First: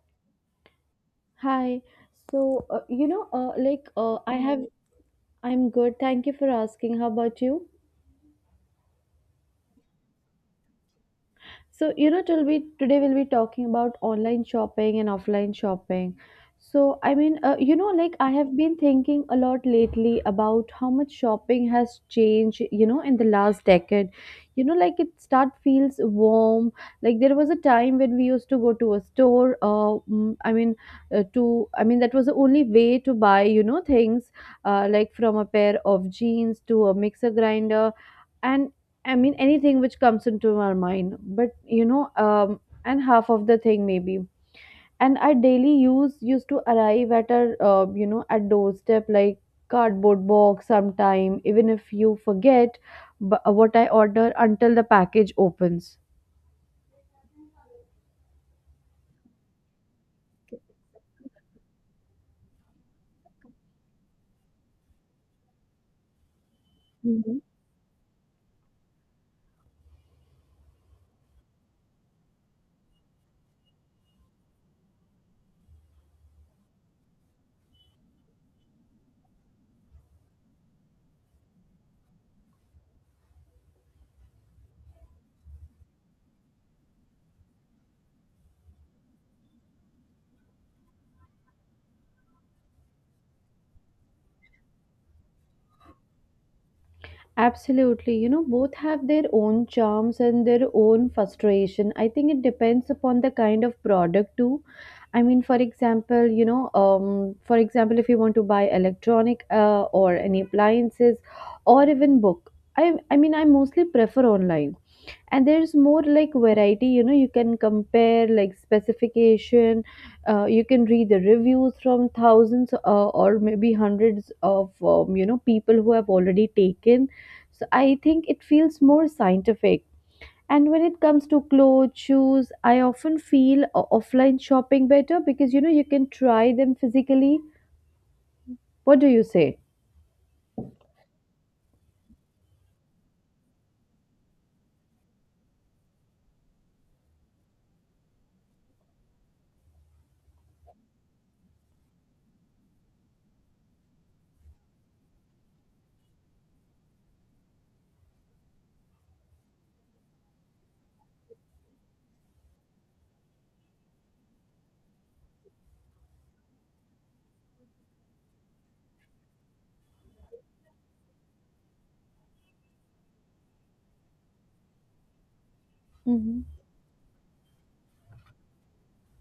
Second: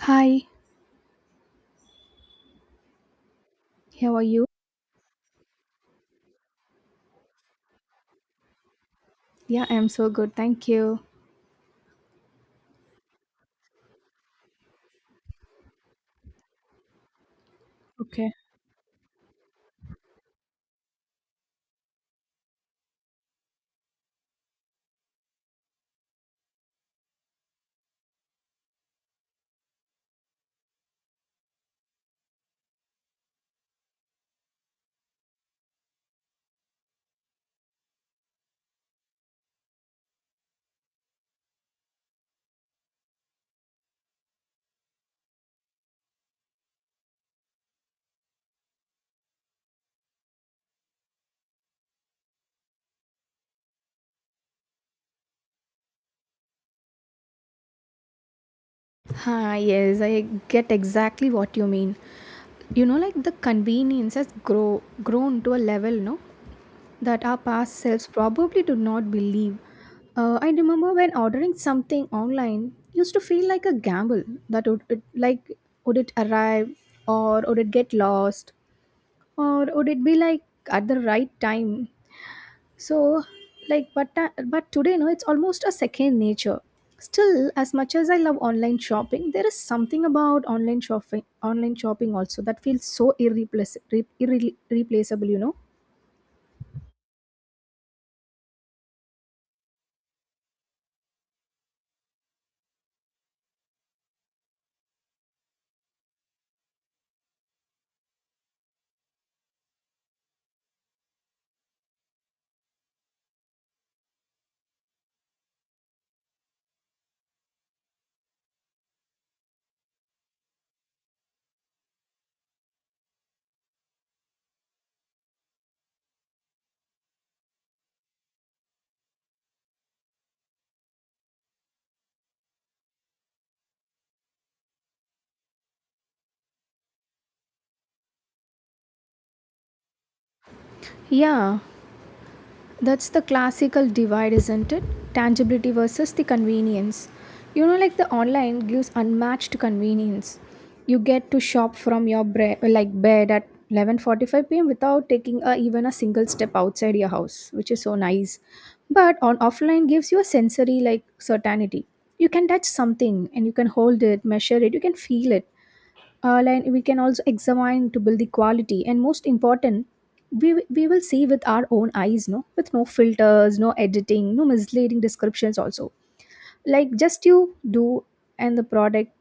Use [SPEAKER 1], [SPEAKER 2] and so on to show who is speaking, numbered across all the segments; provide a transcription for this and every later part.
[SPEAKER 1] Hi,
[SPEAKER 2] Hi. So, you know, like,
[SPEAKER 1] how are
[SPEAKER 2] I
[SPEAKER 1] you?
[SPEAKER 2] have, I'm good. Thank you for asking. How about you?
[SPEAKER 1] Yeah, I'm so good, thank you.
[SPEAKER 2] So, you know, till we Today we'll be talking about online shopping and offline shopping.
[SPEAKER 1] Okay.
[SPEAKER 2] I have been thinking a lot lately about how much shopping has changed, you know, in the last decade. Like it start feels warm. Like there was a time when we used to go to a store. I mean that was the only way to buy, you know, things, like from a pair of jeans to a mixer grinder and, I mean, anything which comes into our mind, but and half of the thing maybe. And our daily use used to arrive at our, you know, at doorstep like cardboard box sometime, even if you forget what I order until the package opens.
[SPEAKER 1] Ah, yes, I get exactly what you mean. You know, like the convenience has grown to a level, no, that our
[SPEAKER 2] Mhm.
[SPEAKER 1] past selves probably do not believe. I remember when ordering something online used to feel like a gamble, that would it, like would it arrive, or would it get lost, or would it be like at the right time, so like but today, no, it's almost a second nature. Still, as much as I love online shopping, there is something about online shopping also that feels so replaceable, you know.
[SPEAKER 2] Absolutely. You know, both have their own charms and their own frustration. I think it depends upon the kind of product too. I mean, for example, you know, for example, if you want to buy electronic, or any appliances, or even book, I mean, I mostly prefer online, and there's more like variety, you know. You can compare like specification. You can read the reviews from thousands, or maybe hundreds of people who have already taken. So I think it feels more scientific. And when it comes to clothes, shoes, I often feel offline shopping better because you know you can try them physically. What do you say?
[SPEAKER 1] Yeah. That's the classical divide, isn't it? Tangibility versus the convenience. You know, like the online gives unmatched convenience. You get to shop from your like bed at 11:45 p.m. without taking a, even a single step outside your house, which is so nice. But on offline gives you a sensory like certainty. You can touch something, and you can hold it, measure it, you can feel it, like we can also examine to build the quality, and most important, we will see with our own eyes, no, with no filters, no editing, no misleading descriptions also.
[SPEAKER 2] Mhm.
[SPEAKER 1] Like just you do and the product,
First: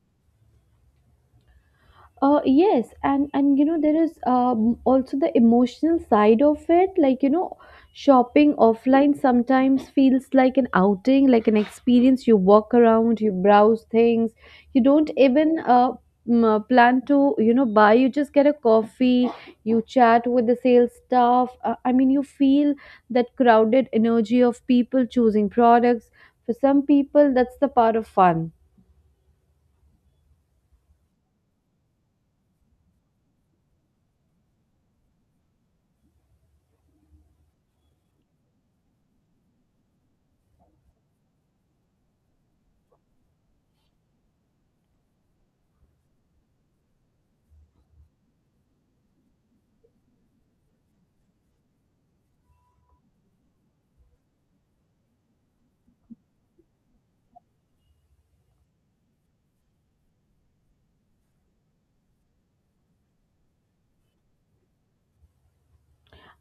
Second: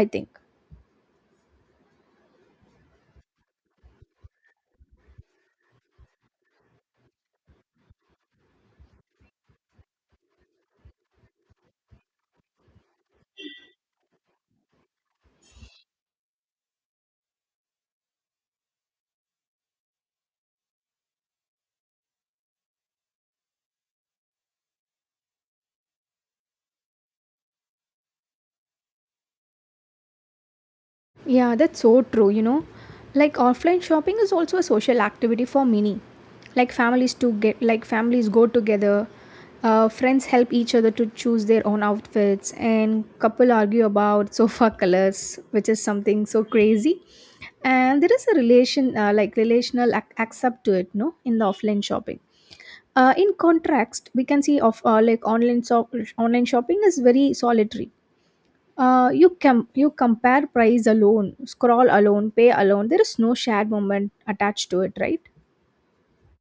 [SPEAKER 1] I think.
[SPEAKER 2] Yes, and you know there is, also the emotional side of it. Like, you know, shopping offline sometimes feels like an outing, like an experience. You walk around, you browse things. You don't even plan to, you know, buy. You just get a coffee. You chat with the sales staff. You feel that crowded energy of people choosing products. For some people, that's the part of fun.
[SPEAKER 1] Yeah, that's so true, you know. Like offline shopping is also a social activity for many. Like families go together, friends help each other to choose their own outfits, and couple argue about sofa colors, which is something so crazy. And there is a relational accept to it, no, in the offline shopping. In contrast, we can see of like online shopping is very solitary. You can you compare price alone, scroll alone, pay alone. There is no shared moment attached to it, right?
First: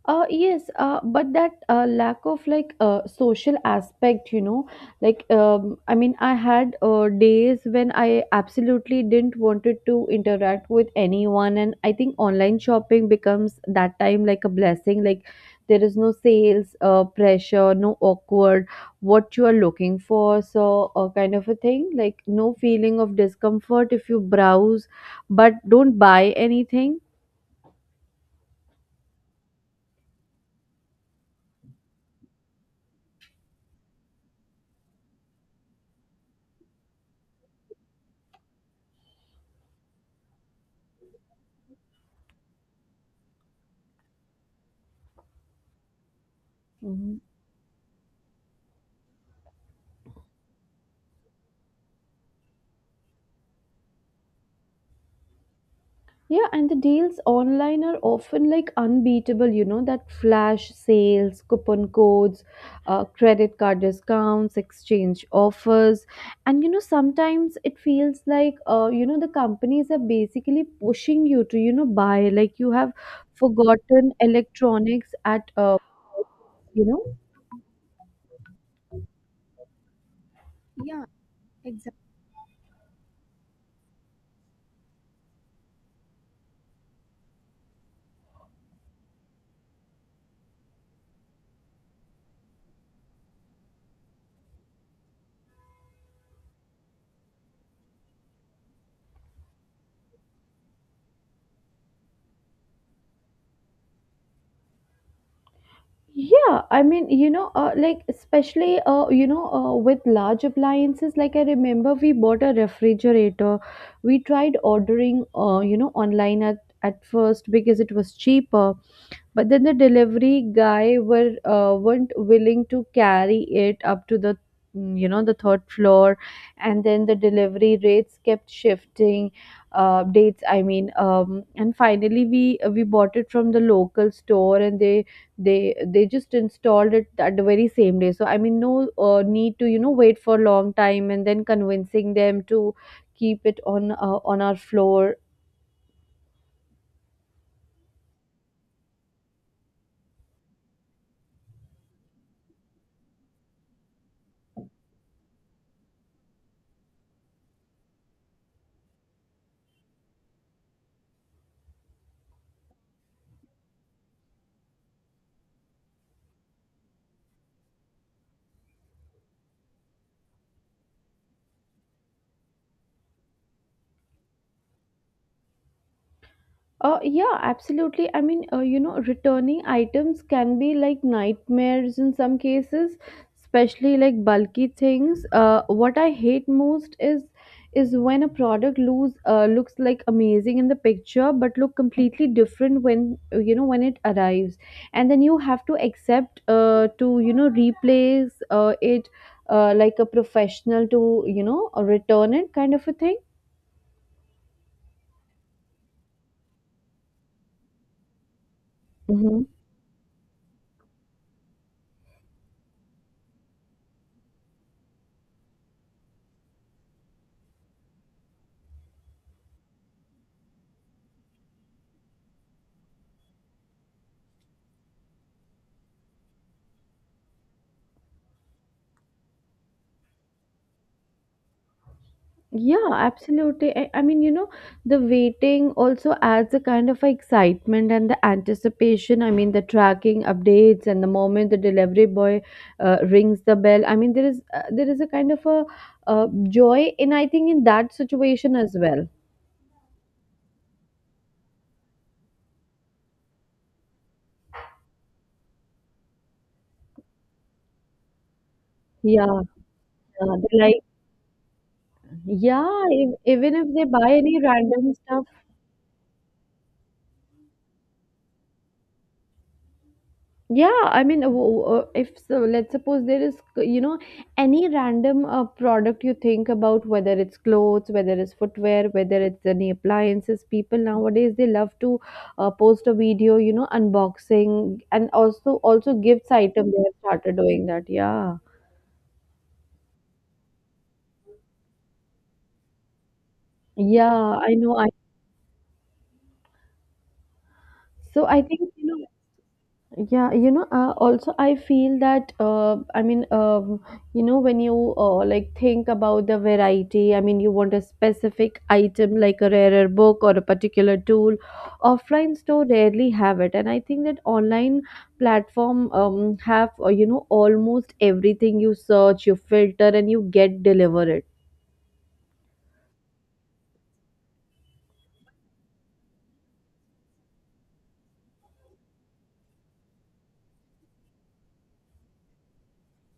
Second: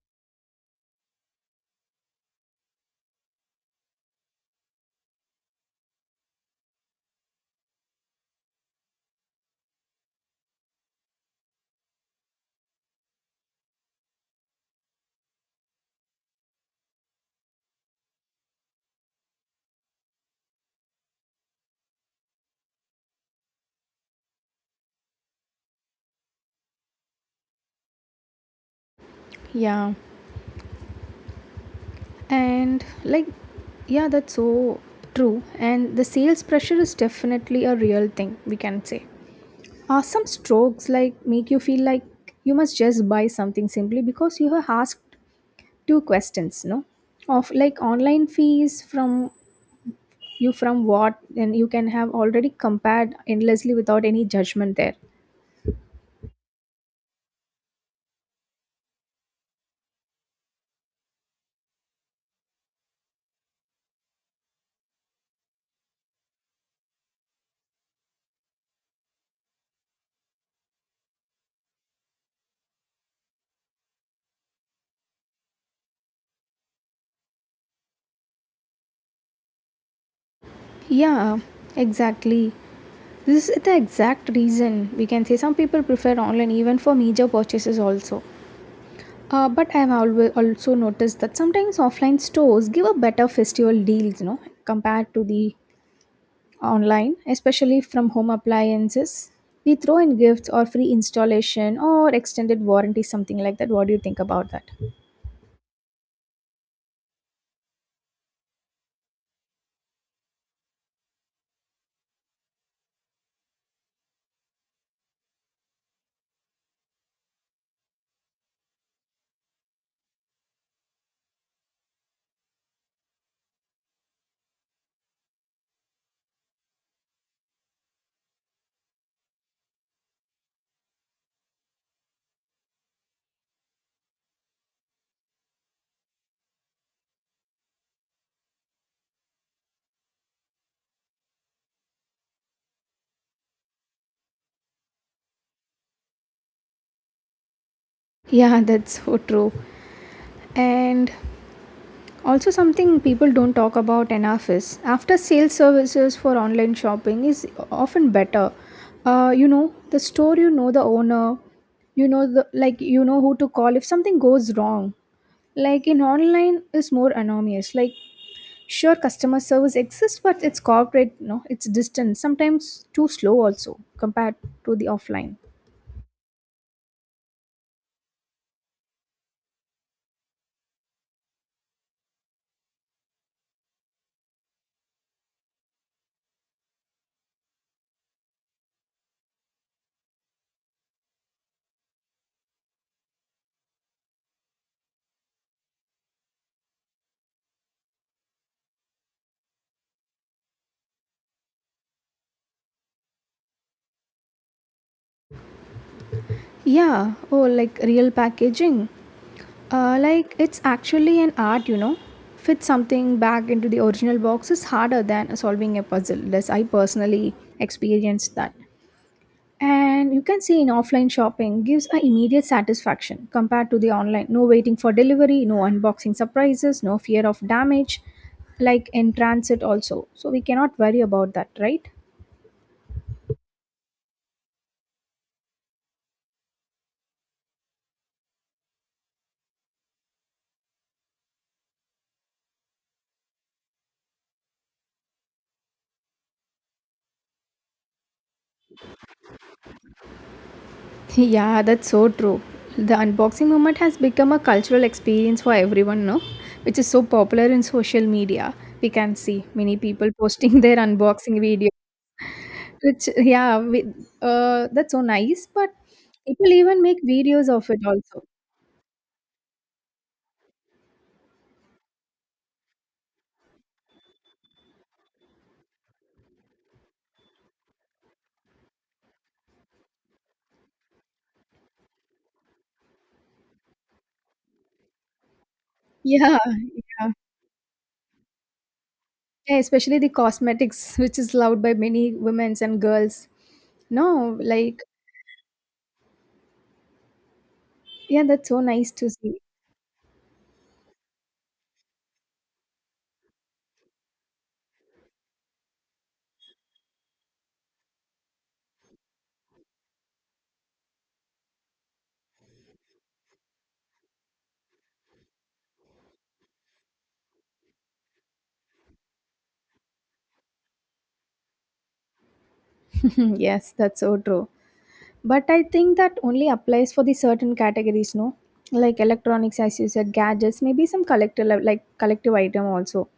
[SPEAKER 2] Yes, but that lack of social aspect, you know, I mean, I had days when I absolutely didn't wanted to interact with anyone, and I think online shopping becomes that time like a blessing. Like there is no sales pressure, no awkward what you are looking for, so kind of a thing. Like no feeling of discomfort if you browse, but don't buy anything.
[SPEAKER 1] Yeah. And like, yeah, that's so true. And the sales pressure is definitely a real thing, we can say. Some strokes like make you feel like you must just buy something simply because you have asked two questions, no?
[SPEAKER 2] Mhm.
[SPEAKER 1] Of like online fees from you from what, and you can have already compared endlessly without any judgment there.
[SPEAKER 2] Yeah, and the deals online are often like unbeatable, you know, that flash sales, coupon codes, credit card discounts, exchange offers. And, you know, sometimes it feels like, the companies are basically pushing you to, you know, buy. Like you have forgotten electronics at, uh, you know. Yeah,
[SPEAKER 1] Yeah,
[SPEAKER 2] exactly.
[SPEAKER 1] exactly. This is the exact reason we can say some people prefer online even for major purchases also. But I have always also noticed that sometimes offline stores give a better festival deals, you know, compared to the online, especially from home appliances. They throw in gifts or free installation or extended warranty, something like that. What do you think about that?
[SPEAKER 2] Yeah, especially, with large appliances, like I remember we bought a refrigerator. We tried ordering, online at first because it was cheaper, but then the delivery guy were weren't willing to carry it up to the the third floor, and then the delivery rates kept shifting dates, I mean, and finally we bought it from the local store, and they just installed it at the very same day. So I mean no need to, you know, wait for a long time and then convincing them to keep it on, on our floor.
[SPEAKER 1] Yeah, that's so true. And also, something people don't talk about enough is after sales services for online shopping is often better. You know, the store, you know the owner, you know the like you know who to call if something goes wrong. Like in online is more anonymous. Like sure customer service exists, but it's corporate, no, it's distant, sometimes too slow also compared to the offline.
[SPEAKER 2] Yeah, absolutely. I mean, returning items can be like nightmares in some cases, especially like bulky things. What I hate most is when a product lose looks like amazing in the picture, but look completely different when, when it arrives, and then you have to accept to, you know, replace it, like a professional to, you know, return it kind of a
[SPEAKER 1] Yeah, oh, like real packaging.
[SPEAKER 2] thing.
[SPEAKER 1] Like it's actually an art, you know. Fit something back into the original box is harder than solving a puzzle, as I personally experienced that. And you can see in offline shopping gives a immediate satisfaction compared to the online. No waiting for delivery, no unboxing surprises, no fear of damage, like in transit also. So we cannot worry about that, right?
[SPEAKER 2] Yeah, absolutely. I mean, you know, the waiting also adds a kind of excitement and the anticipation. I mean, the tracking updates and the moment the delivery boy rings the bell. I mean, there is a kind of a joy in, I think, in that situation as well.
[SPEAKER 1] Yeah, that's so true. The unboxing moment has become a cultural experience for everyone, no? Which is so popular in social media. We can
[SPEAKER 2] Yeah,
[SPEAKER 1] see many people
[SPEAKER 2] yeah, they
[SPEAKER 1] posting their
[SPEAKER 2] like,
[SPEAKER 1] unboxing video,
[SPEAKER 2] yeah,
[SPEAKER 1] which,
[SPEAKER 2] if, even
[SPEAKER 1] yeah,
[SPEAKER 2] if they buy any
[SPEAKER 1] that's
[SPEAKER 2] random
[SPEAKER 1] so
[SPEAKER 2] stuff.
[SPEAKER 1] nice. But people even make videos of it also.
[SPEAKER 2] Yeah, I mean, if so, let's suppose there is, you know, any random product you think about, whether it's clothes, whether it's footwear, whether it's any appliances, people nowadays they love to post a video, you know, unboxing and also gifts
[SPEAKER 1] Yeah,
[SPEAKER 2] item. They have
[SPEAKER 1] yeah.
[SPEAKER 2] started doing that. Yeah,
[SPEAKER 1] Yeah, especially the cosmetics, which is loved by many women and girls.
[SPEAKER 2] yeah,
[SPEAKER 1] No,
[SPEAKER 2] I know.
[SPEAKER 1] like,
[SPEAKER 2] I
[SPEAKER 1] yeah,
[SPEAKER 2] so I
[SPEAKER 1] that's so
[SPEAKER 2] think you
[SPEAKER 1] nice
[SPEAKER 2] know.
[SPEAKER 1] to see.
[SPEAKER 2] Yeah, you know, also I feel that you know, when you like think about the variety, I mean, you want a specific item like a rarer book or a particular tool. Offline store rarely have it, and I think that online platform have, you know, almost everything. You search, you filter, and you get delivered.
[SPEAKER 1] Yes, that's so true. But I think that only applies for the certain categories, no? Like electronics, as you said, gadgets, maybe some collective item also.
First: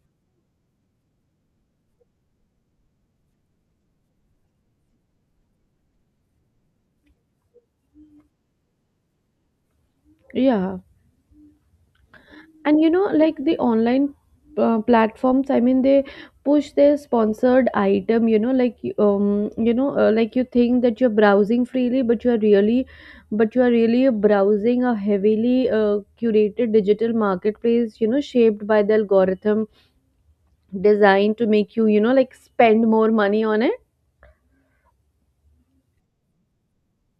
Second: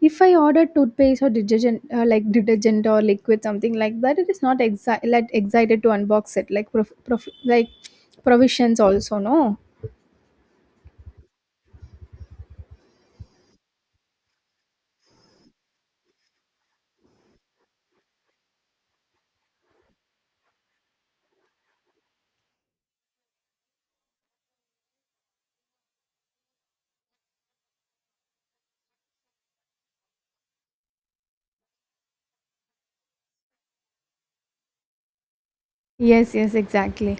[SPEAKER 1] If I order toothpaste or detergent, like detergent or liquid, something like that, it is not like excited to unbox it. Like like provisions also, no?
[SPEAKER 2] Yeah. And you know, like the online platforms, I mean, they push their sponsored item, you know, like, like you think that you're browsing freely, but you are really browsing a heavily curated digital marketplace, you know, shaped by the algorithm, designed to make you, you know, like spend more money on it.
[SPEAKER 1] Yes, yes, exactly.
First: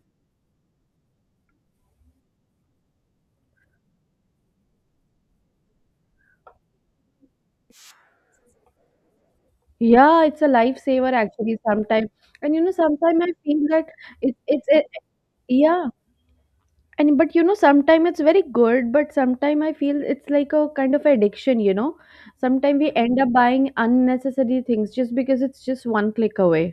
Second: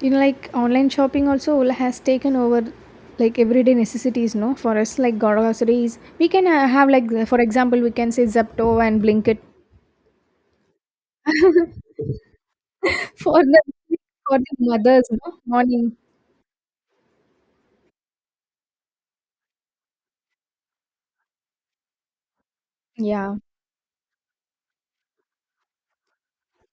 [SPEAKER 1] You know, like online shopping also has taken over like everyday necessities, no? For us, like groceries, we can have like for example, we can say Zepto and Blinkit.
[SPEAKER 2] Yeah, it's a lifesaver actually sometimes. And you know sometimes I
[SPEAKER 1] For
[SPEAKER 2] feel
[SPEAKER 1] the
[SPEAKER 2] that it, it's a,
[SPEAKER 1] mothers, no,
[SPEAKER 2] yeah.
[SPEAKER 1] morning.
[SPEAKER 2] And but you know sometimes it's very good, but sometimes I feel it's like a kind of addiction, you know. Sometimes we end up
[SPEAKER 1] Yeah.
[SPEAKER 2] buying unnecessary things just because it's just one click away.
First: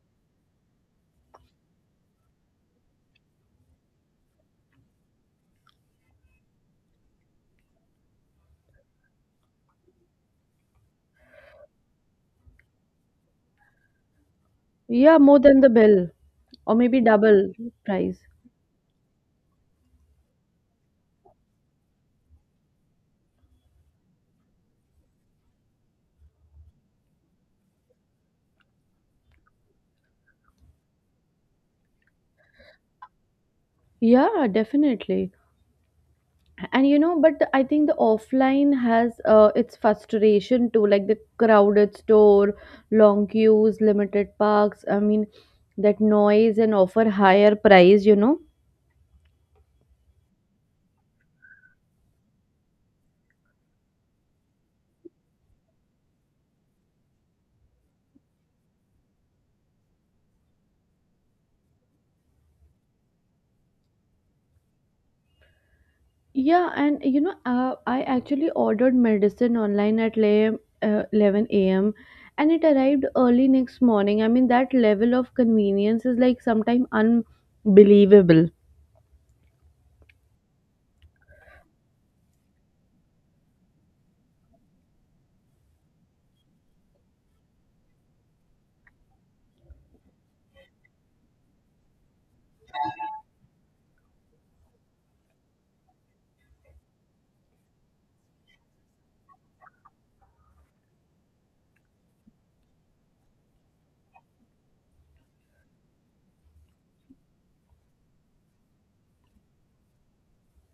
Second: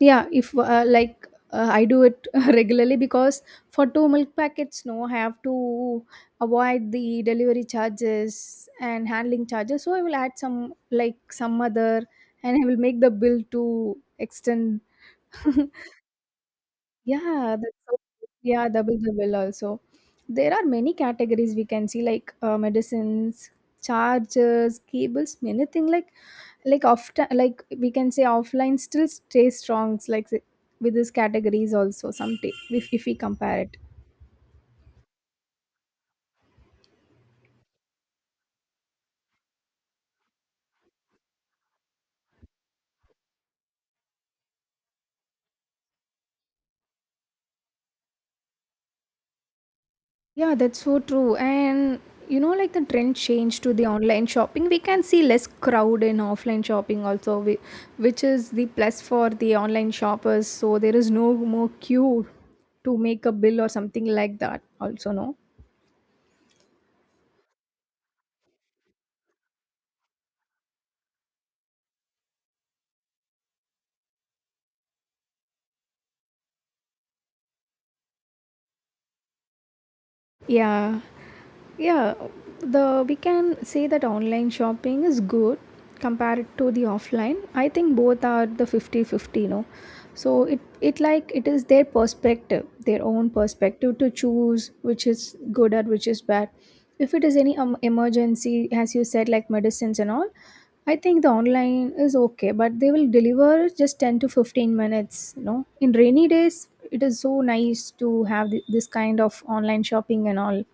[SPEAKER 1] Yeah, if I do it regularly, because for two milk packets, no, I have to avoid the delivery charges and handling charges. So I will add some like some other, and I will make the bill to extend.
[SPEAKER 2] Yeah, more than the bill, or maybe double
[SPEAKER 1] Yeah, that's so
[SPEAKER 2] price.
[SPEAKER 1] yeah, double the bill also. There are many categories we can see like medicines, chargers, cables, anything like often like we can say offline still stays strong like with these categories also some if we compare it.
[SPEAKER 2] Yeah, definitely. And you know, but I think the offline has, its frustration too, like the crowded store, long queues, limited parks, I mean, that noise and offer higher price, you know.
[SPEAKER 1] Yeah, that's so true. And you know like the trend change to the online shopping, we can see less crowd in offline shopping also which is the plus for the online shoppers, so there is no more queue to make a bill or something like that also, no.
[SPEAKER 2] Yeah, and you know, I actually ordered medicine online at 11 a.m. and it arrived early next morning. I mean, that level of convenience is like sometimes unbelievable.
[SPEAKER 1] Yeah. Yeah, the we can say that online shopping is good compared to the offline. I think both are the 50-50, no. So it like it is their perspective, their own perspective, to choose which is good or which is bad. If it is any emergency, as you said, like medicines and all, I think the online is okay. But they will deliver just 10 to 15 minutes, you know. In rainy days it is so nice to have this kind of online shopping and all.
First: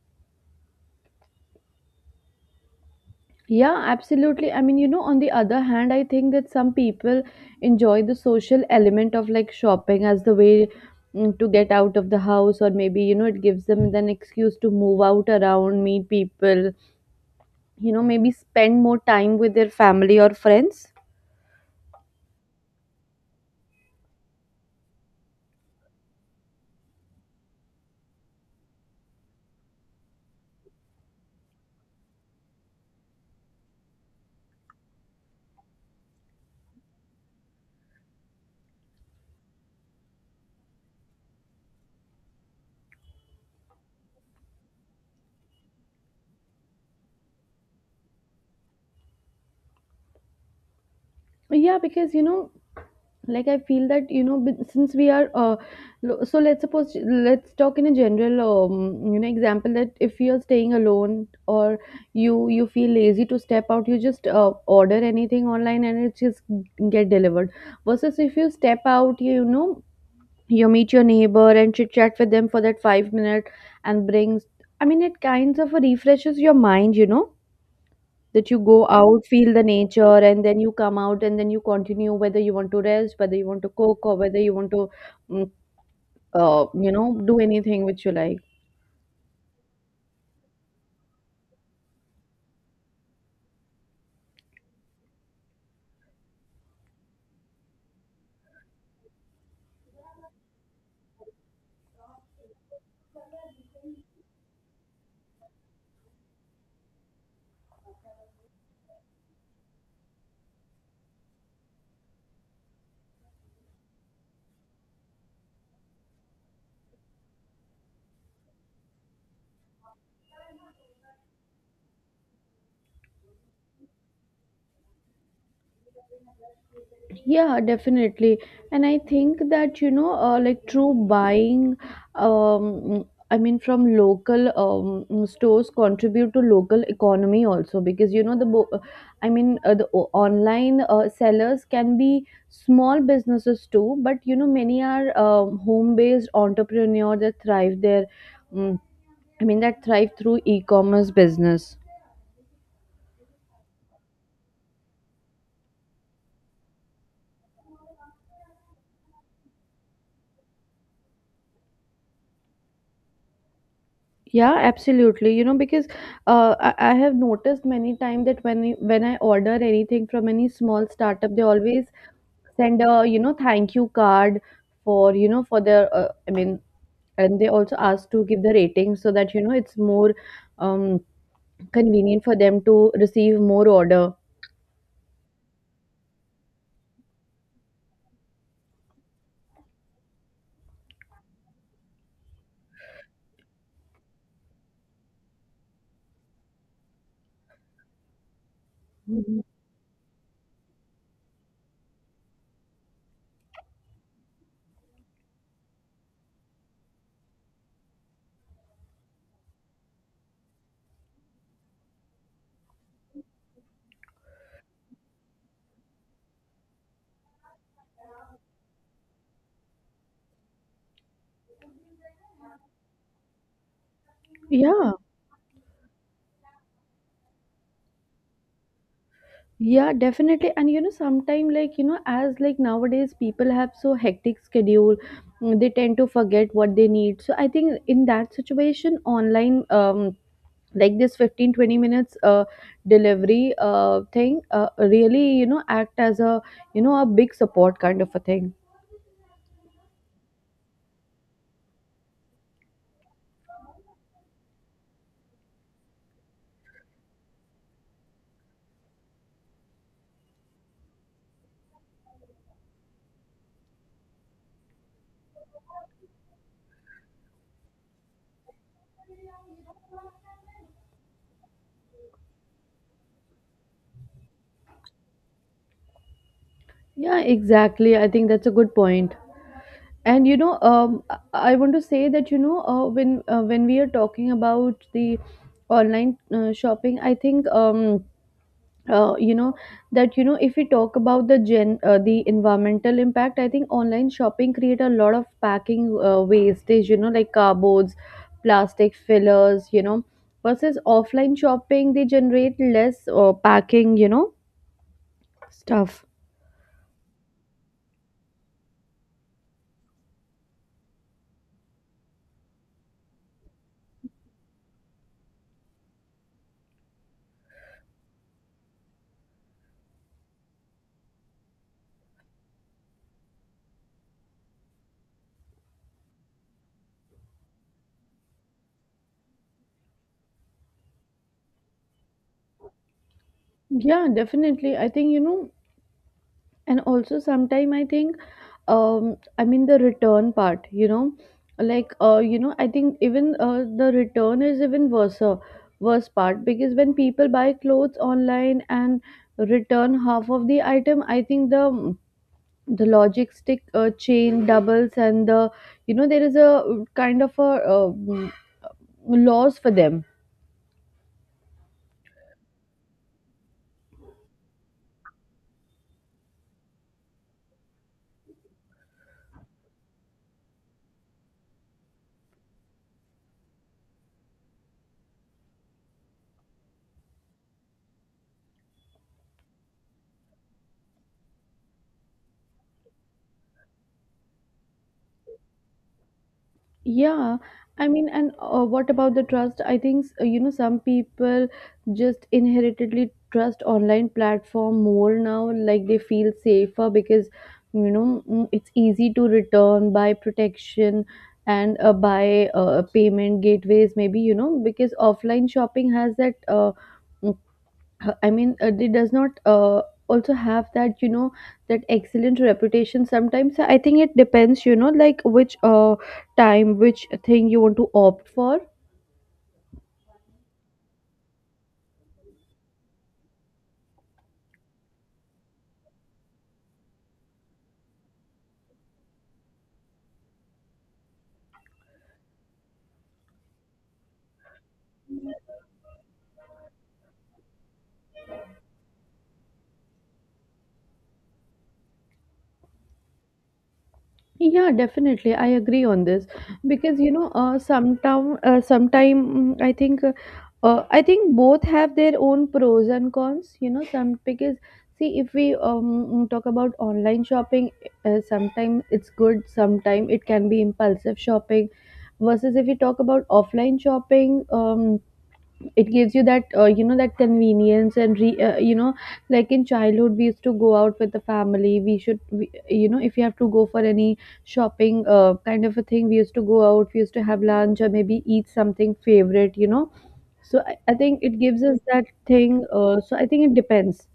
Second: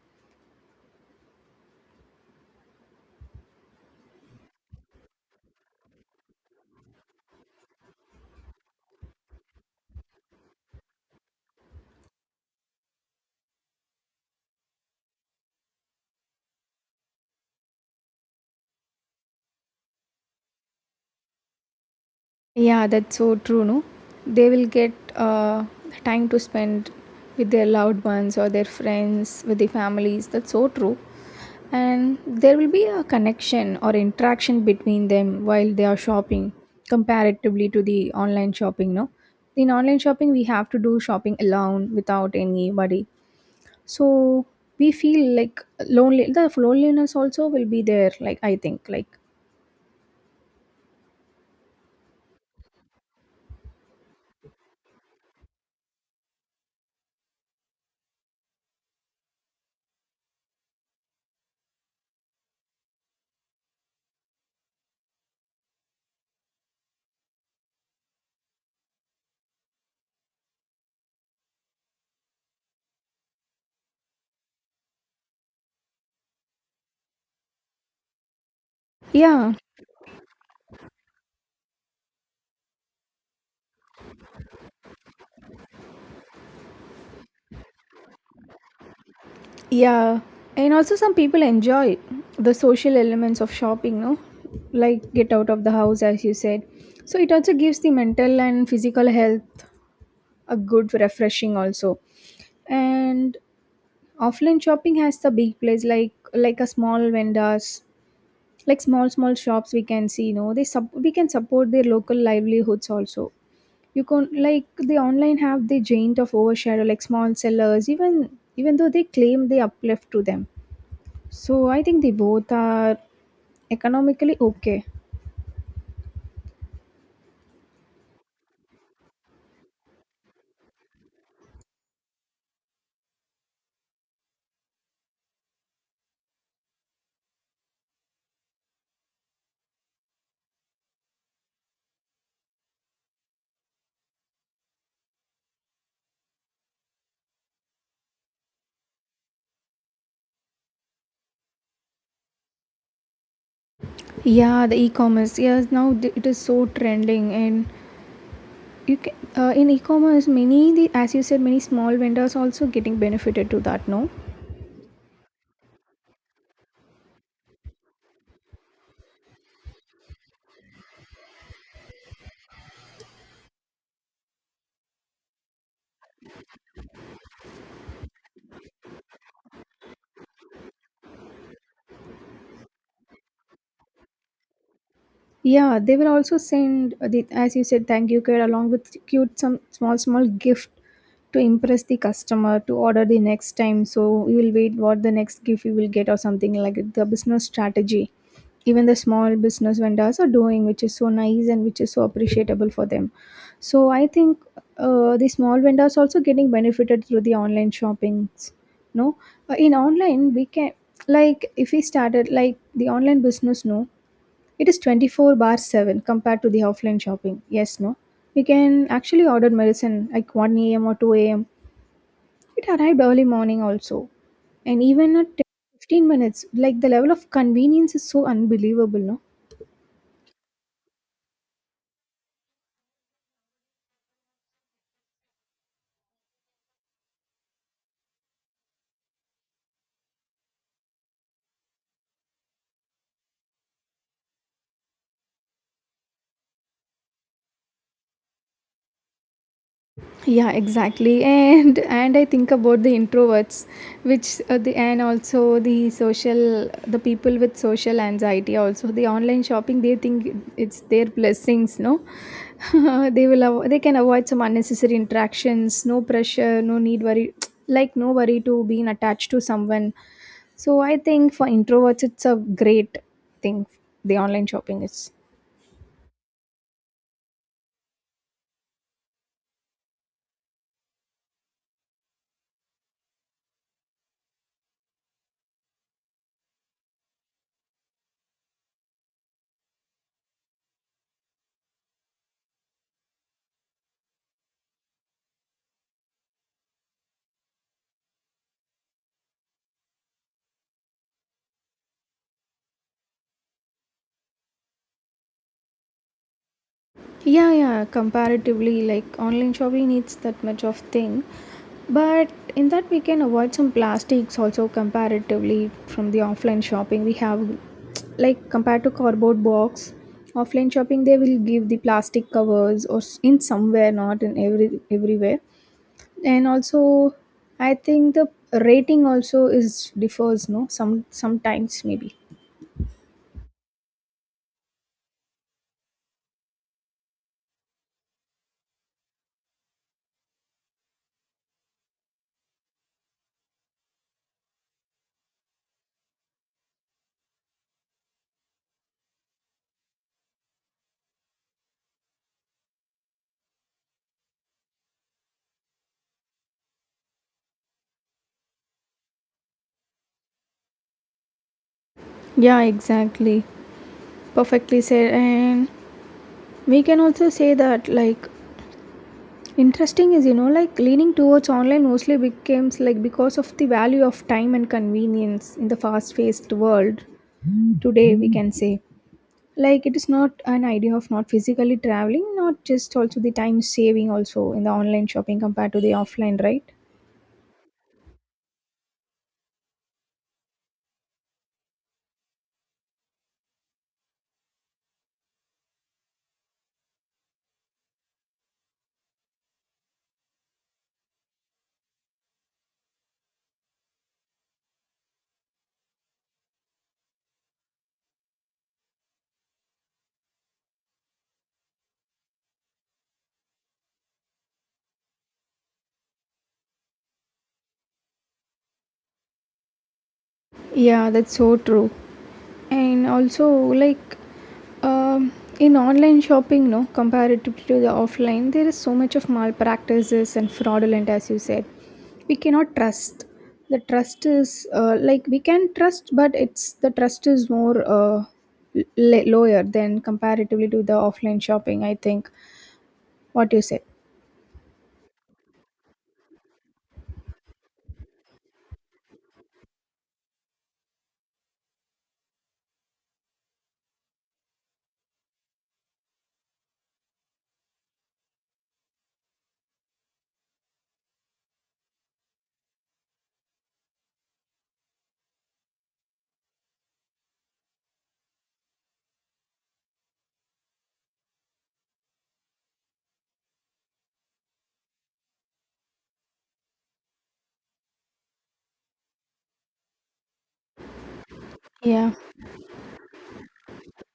[SPEAKER 2] Yeah, absolutely. I mean, you know, on the other hand, I think that some people enjoy the social element of like shopping as the way to get out of the house, or maybe, you know, it gives them an excuse to move out around, meet people, you know, maybe spend more time with their family or friends.
[SPEAKER 1] Yeah, that's so true, no? They will get time to spend with their loved ones or their friends, with their families. That's so true. And there will be a connection or interaction between them while they are shopping, comparatively to the online shopping, no? In online shopping, we have to do shopping alone without anybody. So we feel like lonely. The loneliness also will be there, like I think, like
[SPEAKER 2] Yeah, because you know, like I feel that you know, since we are, so let's suppose let's talk in a general, example that if you are staying alone or you feel lazy to step out, you just order anything online and it just get delivered. Versus if you step out, you meet your neighbor and chit chat with them for that 5 minute and brings. I mean, it kinds of refreshes your mind, you know, that you go out, feel
[SPEAKER 1] yeah.
[SPEAKER 2] the nature, and then you come out and then you continue whether you want to rest, whether you want to cook, or whether you want to, mm, do anything which you like.
[SPEAKER 1] Yeah, and also some people enjoy the social elements of shopping, no? Like get out of the house, as you said. So it also gives the mental and physical health a good refreshing also. And offline shopping has the big place like a small vendors, like small small shops we can see, no? They sub we can support their local livelihoods also. You can like the online have the giant of overshadow, like small sellers, even though they claim they uplift to them, so I think they both are economically okay.
[SPEAKER 2] Yeah, definitely. And I think that, you know, through buying, um, I mean, from local stores contribute to local economy also because, you know, the, bo- I mean, the online sellers can be small businesses too, but, you know, many are home-based entrepreneurs that thrive there. Mm, I mean, that thrive through e-commerce business.
[SPEAKER 1] Yeah, the e-commerce. Yes, now it is so trending, and you can, in e-commerce, many the as you said, many small vendors also getting benefited to that, no.
[SPEAKER 2] Yeah, absolutely. You know, because, I have noticed many times that when I order anything from any small startup, they always send a, you know, thank you card for, you know, for their, and they also ask to give the rating so that you know it's more um, convenient for them to receive more order.
[SPEAKER 1] Yeah, they will also send the as you said, thank you card along with cute some small small gift to impress the customer to order the next time. So you will wait what the next gift you will get or something like it, the business strategy. Even the small
[SPEAKER 2] Mhm.
[SPEAKER 1] business vendors are doing, which is so nice and which is so appreciable for them. So I think the small vendors also getting benefited through the online shoppings, no. In online we can like if we started like the online business, no, it is 24/7 compared to the offline shopping, yes, no. We can actually order medicine like 1 a.m. or 2 a.m., it arrived early morning also. And
[SPEAKER 2] Yeah.
[SPEAKER 1] even at 10, 15 minutes, like the level of convenience is so unbelievable, no.
[SPEAKER 2] Yeah, definitely. And you know, sometimes, like, you know, as like nowadays, people have so hectic schedule, they tend to forget what they need. So I think in that situation, online, like this 15-20 minutes delivery thing really, you know, act as a, you know, a big support kind of a thing.
[SPEAKER 1] Yeah, exactly and I think about the introverts, which the and also the social the people with social anxiety also, the online shopping they think it's their blessings, no. They will they can avoid some unnecessary interactions, no pressure, no need worry like no worry to being attached to someone. So I think for introverts it's a great thing, the online shopping is.
[SPEAKER 2] Yeah, exactly. I think that's a good point. And you know I want to say that when we are talking about the online shopping. I think uh, you know that you know, if we talk about the gen the environmental impact, I think online shopping create a lot of packing wastage, you know, like cardboards, plastic fillers, you know, versus offline shopping they generate less packing, stuff.
[SPEAKER 1] Yeah, yeah, comparatively, like online shopping needs that much of thing. But in that, we can avoid some plastics also comparatively from the offline shopping. We have, like, compared to cardboard box, offline shopping they will give the plastic covers or in somewhere, not in everywhere. And also, I think the rating also is differs, no? Some sometimes maybe.
[SPEAKER 2] Yeah, definitely. I think, and also sometime I think I mean the return part, I think even the return is even worse part, because when people buy clothes online and return half of the item, I think the logistic chain doubles, and the you know there is a kind of a loss for them.
[SPEAKER 1] Yeah, exactly. Perfectly said. And we can also say that, like, interesting is like leaning towards online mostly becomes like because of the value of time and convenience in the fast paced world today, we can say, like it is not an idea of not physically traveling, not just also the time saving also in the online shopping compared to the offline, right?
[SPEAKER 2] Yeah, I mean, and what about the trust? I think you know, some people just inheritedly trust online platform more now. Like they feel safer because it's easy to return by protection and by payment gateways. Maybe, you know, because offline shopping has that I mean, it does not also have that, you know, that excellent reputation sometimes. So I think it depends, you know, like which time, which thing you want to opt for.
[SPEAKER 1] Yeah, that's so true. And also, like, um, in online shopping, no, comparatively to the offline, there is so much of malpractices and fraudulent, as you said. We cannot trust. The trust is like we can trust, but it's the trust is more lower than comparatively to the offline shopping, I think, what you said.
[SPEAKER 2] Yeah, definitely. I agree on this because sometime, I think both have their own pros and cons. You know, some because see, if we mm, talk about online shopping, sometimes it's good, sometime it can be impulsive shopping. Versus if we talk about offline shopping, it gives you that you know that convenience and you know, like in childhood we used to go out with the family. You know, if you have to go for any shopping kind of a thing, we used to go out, we used to have lunch or maybe eat something favorite, you know. I think it gives us that
[SPEAKER 1] Yeah.
[SPEAKER 2] thing, so I think it depends.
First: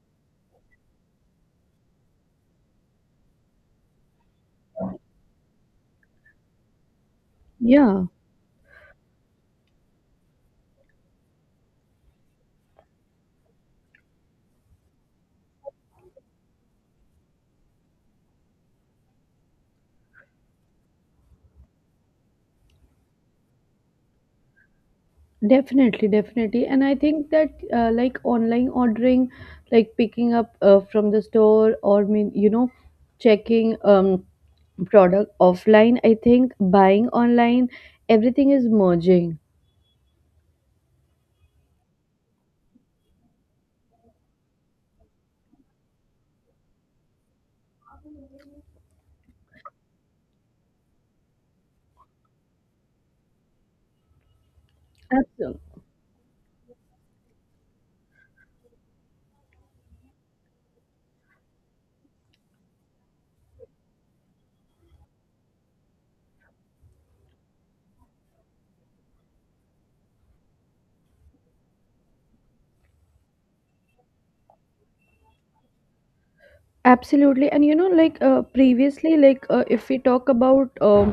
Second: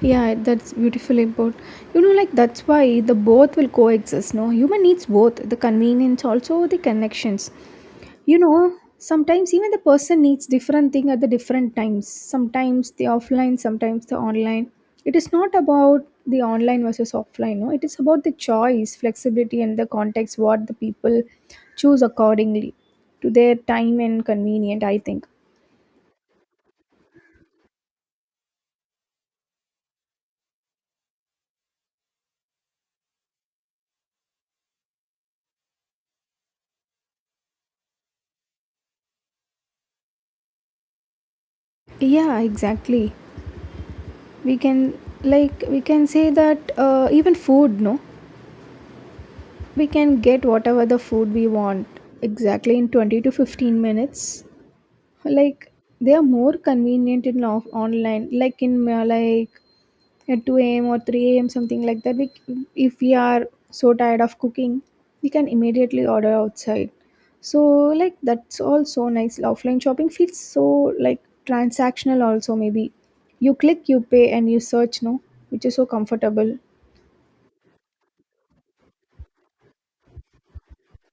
[SPEAKER 1] Yeah, that's beautifully put. You know, like that's why the both will coexist. No, human needs both the convenience, also the connections.
[SPEAKER 2] Yeah.
[SPEAKER 1] You know, sometimes even the person needs different thing at the different times. Sometimes the offline, sometimes the online. It is not about the online versus offline. No, it is about the choice, flexibility, and the context what the people choose accordingly to their time and convenient, I think.
[SPEAKER 2] Definitely, definitely. And I think that like online ordering, like picking up from the store or mean, you know, checking product offline, I think buying online, everything is merging.
[SPEAKER 1] Yeah, exactly. We can, like we can say that even food, no, we can get whatever the food we want exactly in 20 to 15 minutes. Like
[SPEAKER 2] Absolutely.
[SPEAKER 1] they are more convenient in online, like in like, at 2 a.m. or 3 a.m., something like that. If we are so tired of cooking, we can immediately order outside. So like that's all so nice. Offline shopping feels so like transactional also maybe. You click, you pay and you search, no, which is so comfortable.
[SPEAKER 2] Absolutely. And you know, like previously, like if we talk about um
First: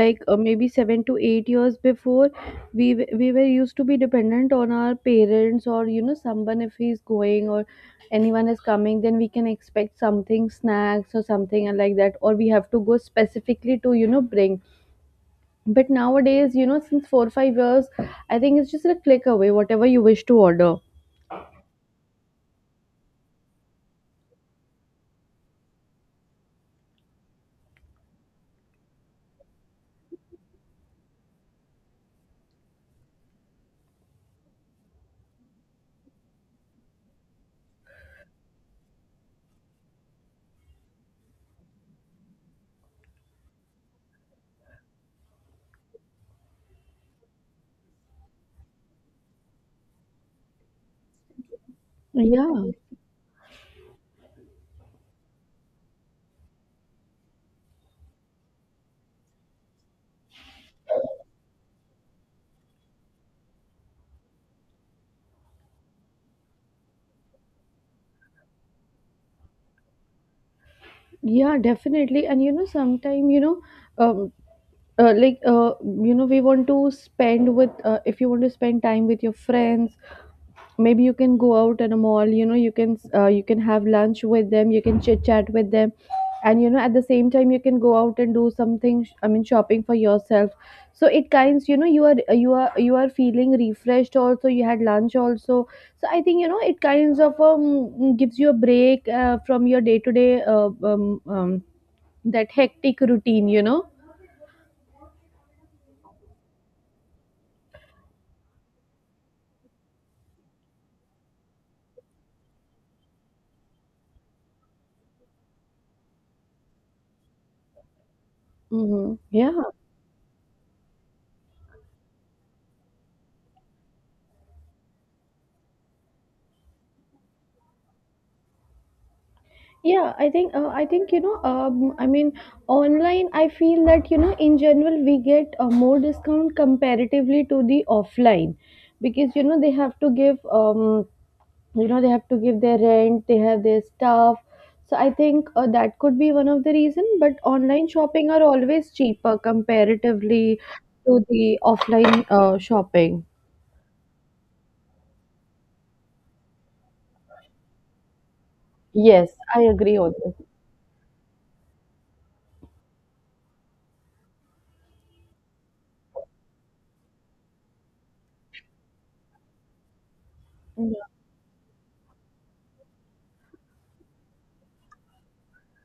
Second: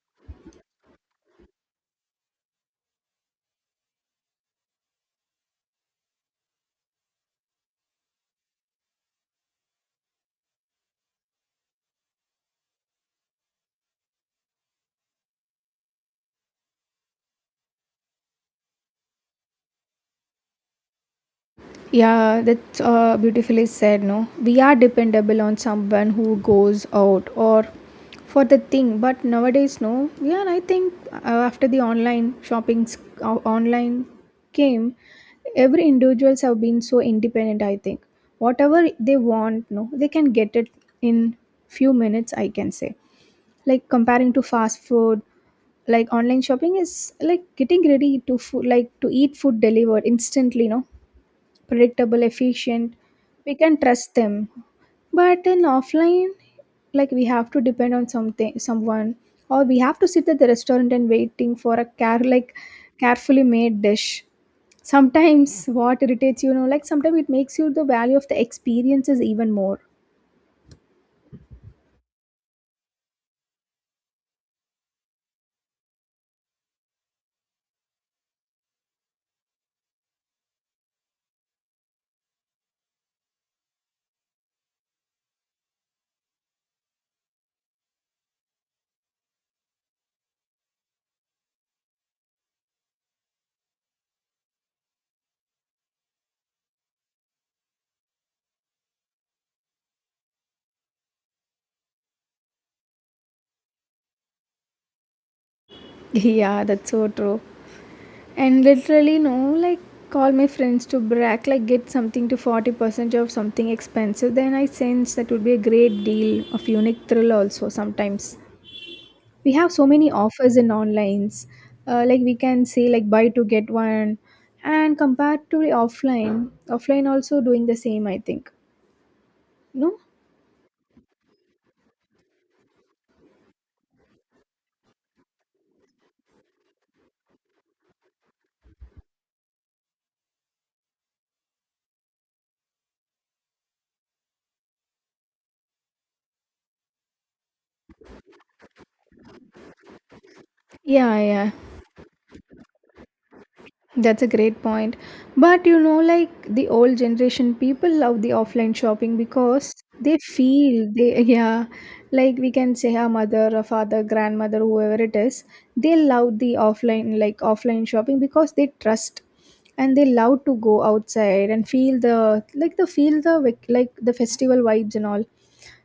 [SPEAKER 2] like uh, maybe 7 to 8 years before, we were used to be dependent on our parents or, you know, someone, if he's going or anyone is coming, then we can expect something, snacks or something like that, or we have to go specifically to, you know, bring. But nowadays, you know, since 4 or 5 years, I think it's just a click away, whatever you wish to order.
[SPEAKER 1] Yeah, that's beautifully said. No, we are dependable on someone who goes out or for the thing. But nowadays, no. Yeah, and I think after the online shopping, online came, every individuals have been so independent. I think whatever they want, no, they can get it in few minutes, I can say, like comparing to fast food, like online shopping is like getting ready to food, like to eat food delivered instantly. No, predictable,
[SPEAKER 2] Yeah,
[SPEAKER 1] efficient, we can trust them. But in offline, like we have to depend on something, someone, or we have to sit at the restaurant and waiting for a care, like carefully made dish. Sometimes what irritates you, you know, like sometimes it makes you the value of the experiences even more.
[SPEAKER 2] yeah, definitely. And you know, sometime you know. Um, uh, like uh, you know, we want to spend with if you want to spend time with your friends, maybe you can go out in a mall, you know, you can have lunch with them, you can chit chat with them, and you know, at the same time you can go out and do something, I mean shopping for yourself. So it kinds, you know, you are feeling refreshed also, you had lunch also. So I think, you know, it kinds of gives you a break from your day to day um, that hectic routine, you know.
[SPEAKER 1] Yeah, that's so true. And literally, no, like call my friends to brag, like get something to 40% of something expensive, then I sense that would be a great deal of unique thrill also sometimes.
[SPEAKER 2] Hmm.
[SPEAKER 1] We have
[SPEAKER 2] Yeah,
[SPEAKER 1] so many offers in onlines, like we can say, like buy to get one, and compared to the offline, offline also doing the same, I think, no.
[SPEAKER 2] I think, you know, I mean, online I feel that you know, in general, we get more discount comparatively to the offline, because you know, they have to give you know, they have to give their rent, they have their staff. So I think that could be one of the reason. But online shopping are always cheaper comparatively
[SPEAKER 1] Yeah,
[SPEAKER 2] to the
[SPEAKER 1] yeah.
[SPEAKER 2] offline shopping.
[SPEAKER 1] That's a great point. But you know, like the old generation people love the offline shopping
[SPEAKER 2] Yes, I
[SPEAKER 1] because
[SPEAKER 2] agree on
[SPEAKER 1] they
[SPEAKER 2] this.
[SPEAKER 1] feel they, yeah, like we can say our mother or father, grandmother, whoever it is, they love the offline, like offline shopping, because they trust and they love to go outside and feel the, like the feel the like the festival vibes and all.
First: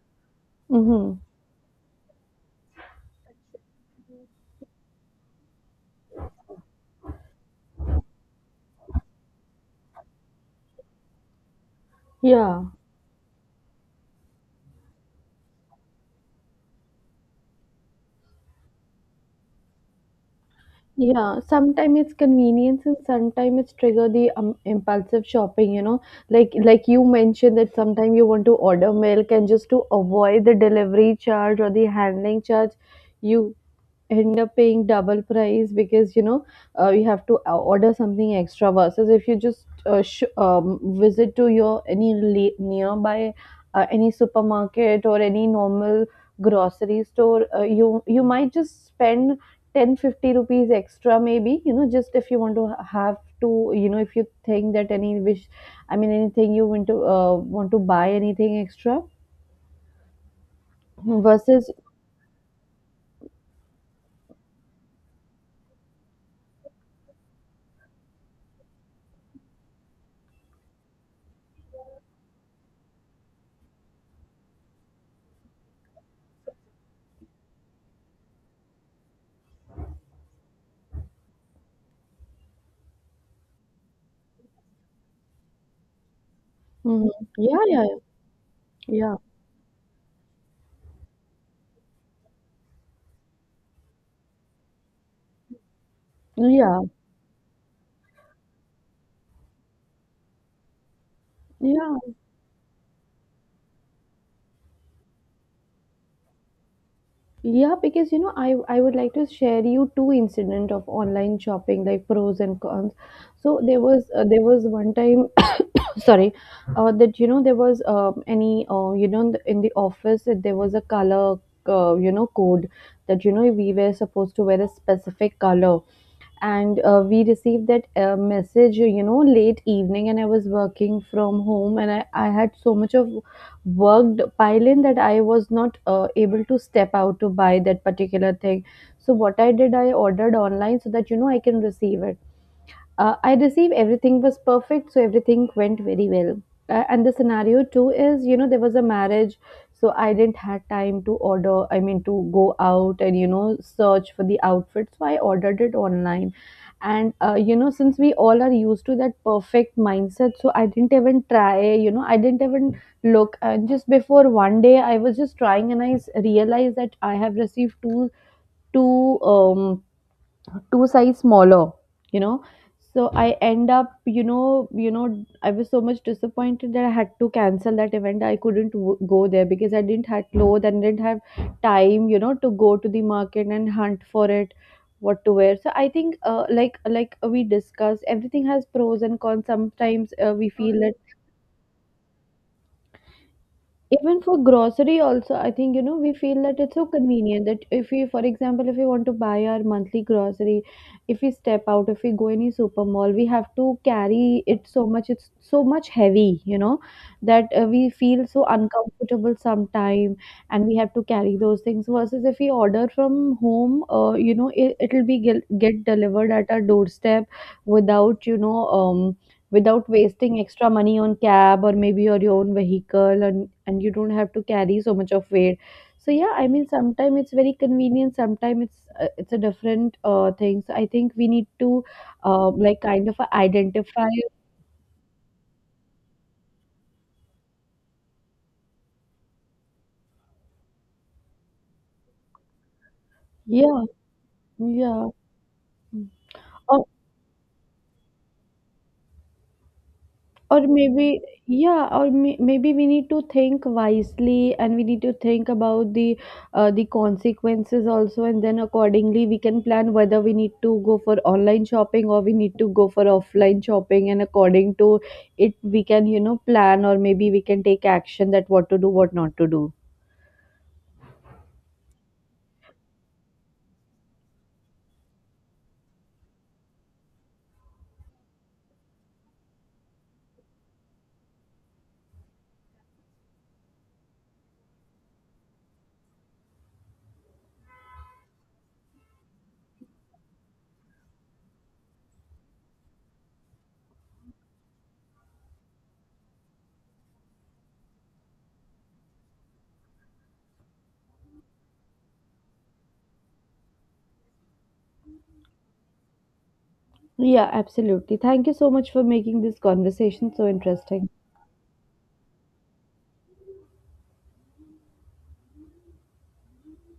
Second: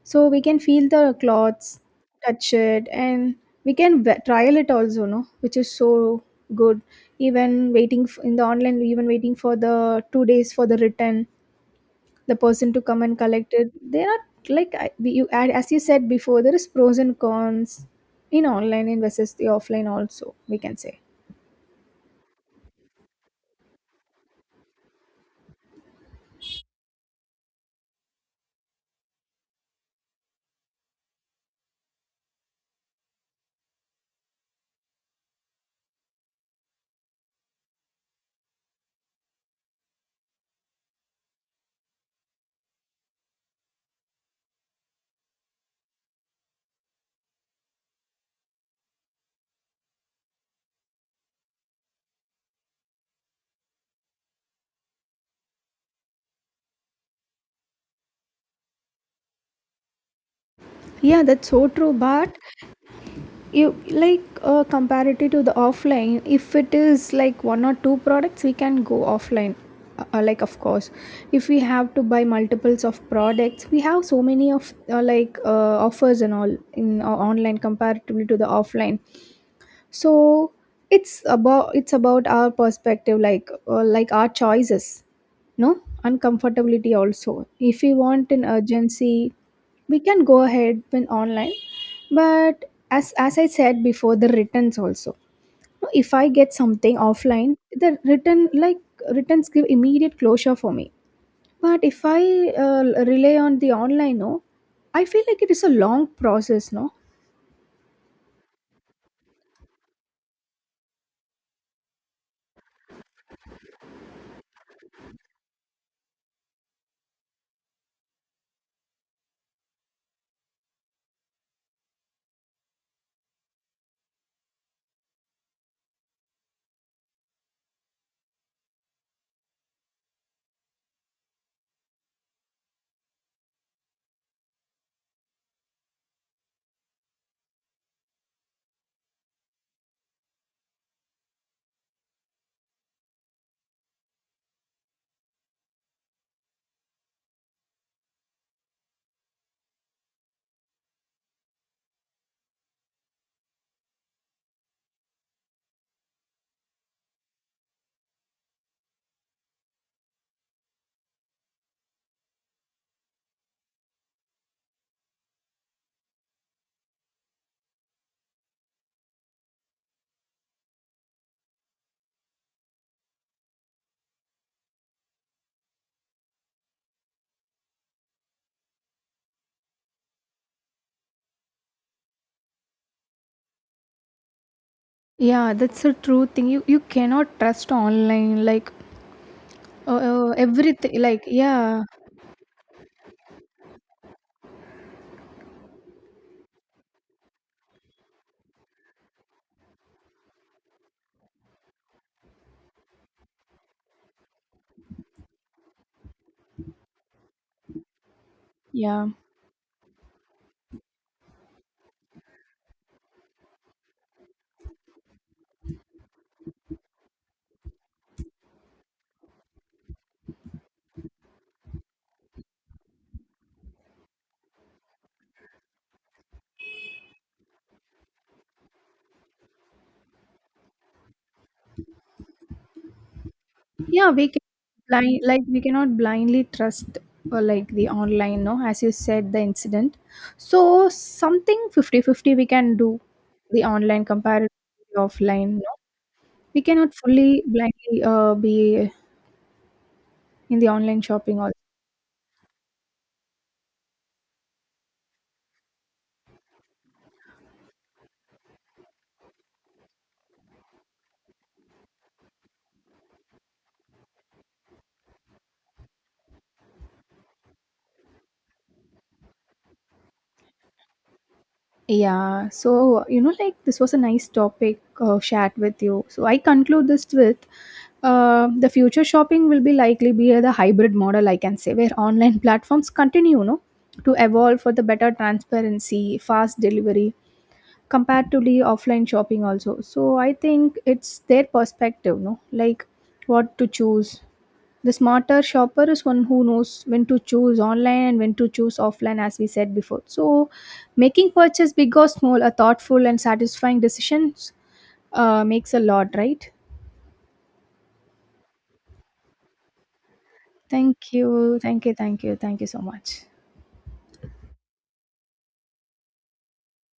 [SPEAKER 1] So we can feel the
[SPEAKER 2] Mm-hmm.
[SPEAKER 1] clothes, touch it, and we can trial it also, no, which is so good. Even waiting in the online, even waiting for the 2 days for the return, the
[SPEAKER 2] Yeah.
[SPEAKER 1] person to come and collect it, there are, like you add, as you said before, there is pros and cons in online and versus the offline also, we can say.
[SPEAKER 2] Yeah, sometimes it's convenience and sometimes it's trigger the impulsive shopping, you know. Like you mentioned, that sometimes you want to order milk and just to avoid the delivery charge or the handling charge, you end up paying double price, because you know you have to order something extra, versus if you just visit to your any nearby any supermarket or any normal grocery store, you might just spend 10, 50 rupees extra maybe, you know, just if you want to have to, you know, if you think that any wish, I mean anything you want to buy anything extra
[SPEAKER 1] Yeah, that's so
[SPEAKER 2] versus.
[SPEAKER 1] true. But you, like comparative to the offline, if it is like one or two products, we can go offline, like, of course, if we have to buy multiples of products, we have so many of like offers and all in online comparatively to the offline. So it's about, it's about our perspective, like our choices, no, uncomfortability
[SPEAKER 2] Mhm.
[SPEAKER 1] also,
[SPEAKER 2] Yeah,
[SPEAKER 1] if
[SPEAKER 2] yeah,
[SPEAKER 1] we want an
[SPEAKER 2] yeah,
[SPEAKER 1] urgency, we can go ahead when online. But as I said before, the returns also, no, if I get
[SPEAKER 2] yeah,
[SPEAKER 1] something offline, the return, like returns give immediate closure for me. But if
[SPEAKER 2] yeah.
[SPEAKER 1] I uh, rely on the online, no, I feel like it is a long process, no.
[SPEAKER 2] Yeah, because you know, I would like to share you two incident of online shopping, like pros and cons. So there was one time, sorry, that you know there was any, you know, in the office, that there was a color you know code, that you know we were supposed to wear a specific color. And we received that message, you know, late evening, and I was working from home, and I had so much of worked pile in, that I was not able to step out to buy that particular thing. So what I did, I ordered online, so that you know I can receive it. I received, everything was perfect, so everything went very well. And the scenario too is, you know, there was a marriage, so I didn't had time to order, I mean to go out and you know search for the outfit, so I ordered it online. And you know, since we all are used to that perfect mindset, so I didn't even try. You know, I didn't even look. And just before one day, I was just trying, and I realized that I have received two two um two size smaller, you know. So I end up, you know, I was so much disappointed, that I had to cancel that event. I couldn't go there because I didn't have clothes and didn't have time, you know, to go to the market and hunt for it, what to
[SPEAKER 1] Yeah,
[SPEAKER 2] wear. So
[SPEAKER 1] that's
[SPEAKER 2] I
[SPEAKER 1] a
[SPEAKER 2] think,
[SPEAKER 1] true
[SPEAKER 2] uh,
[SPEAKER 1] thing. You
[SPEAKER 2] like
[SPEAKER 1] you
[SPEAKER 2] like
[SPEAKER 1] cannot
[SPEAKER 2] we
[SPEAKER 1] trust
[SPEAKER 2] discussed,
[SPEAKER 1] online,
[SPEAKER 2] everything has
[SPEAKER 1] like
[SPEAKER 2] pros and cons. Sometimes we feel
[SPEAKER 1] everything, like, yeah,
[SPEAKER 2] even for grocery also, I think, you know, we feel that it's so convenient, that if we, for example, if we want to buy our monthly grocery, if we step out, if we go any super mall, we have to carry it so much, it's so much heavy, you know, that we feel so
[SPEAKER 1] yeah.
[SPEAKER 2] uncomfortable sometime. And we have to carry those things, versus if we order from home, you know, it'll be get delivered at our doorstep, without you know without wasting extra money on cab or maybe your own vehicle, and you don't have to carry so much of weight. So yeah, I mean, sometimes it's very convenient, sometimes it's a different thing. So I think we need to like kind of identify.
[SPEAKER 1] Yeah, we can blind like we cannot blindly trust like the online, no, as you said the incident. So something 50 50 we can do the
[SPEAKER 2] Yeah,
[SPEAKER 1] online compared to the
[SPEAKER 2] yeah.
[SPEAKER 1] offline, no. We
[SPEAKER 2] Oh.
[SPEAKER 1] cannot fully blindly be in
[SPEAKER 2] Or
[SPEAKER 1] the online
[SPEAKER 2] maybe,
[SPEAKER 1] shopping also.
[SPEAKER 2] yeah, or maybe we need to think wisely, and we need to think about the consequences also, and then accordingly we can plan whether we need to go for online shopping or we need to go for offline shopping, and according to it we can, you know, plan, or maybe we can take action, that what to do, what not to do.
[SPEAKER 1] Yeah, so you know, like this was a nice topic chat with you. So I conclude this with the future shopping will be likely be the hybrid model, I can say, where online platforms continue, you know, to evolve for the better transparency, fast delivery comparatively offline shopping also. So I think it's their perspective, no, like what to choose. The smarter shopper is one who knows when to choose online and when to choose offline, as we said before. So, making purchase big or small, a thoughtful and satisfying decisions makes a lot, right?
[SPEAKER 2] Yeah, absolutely. Thank you so much for making this conversation so interesting.
[SPEAKER 1] Thank you, thank you, thank you, thank you so much.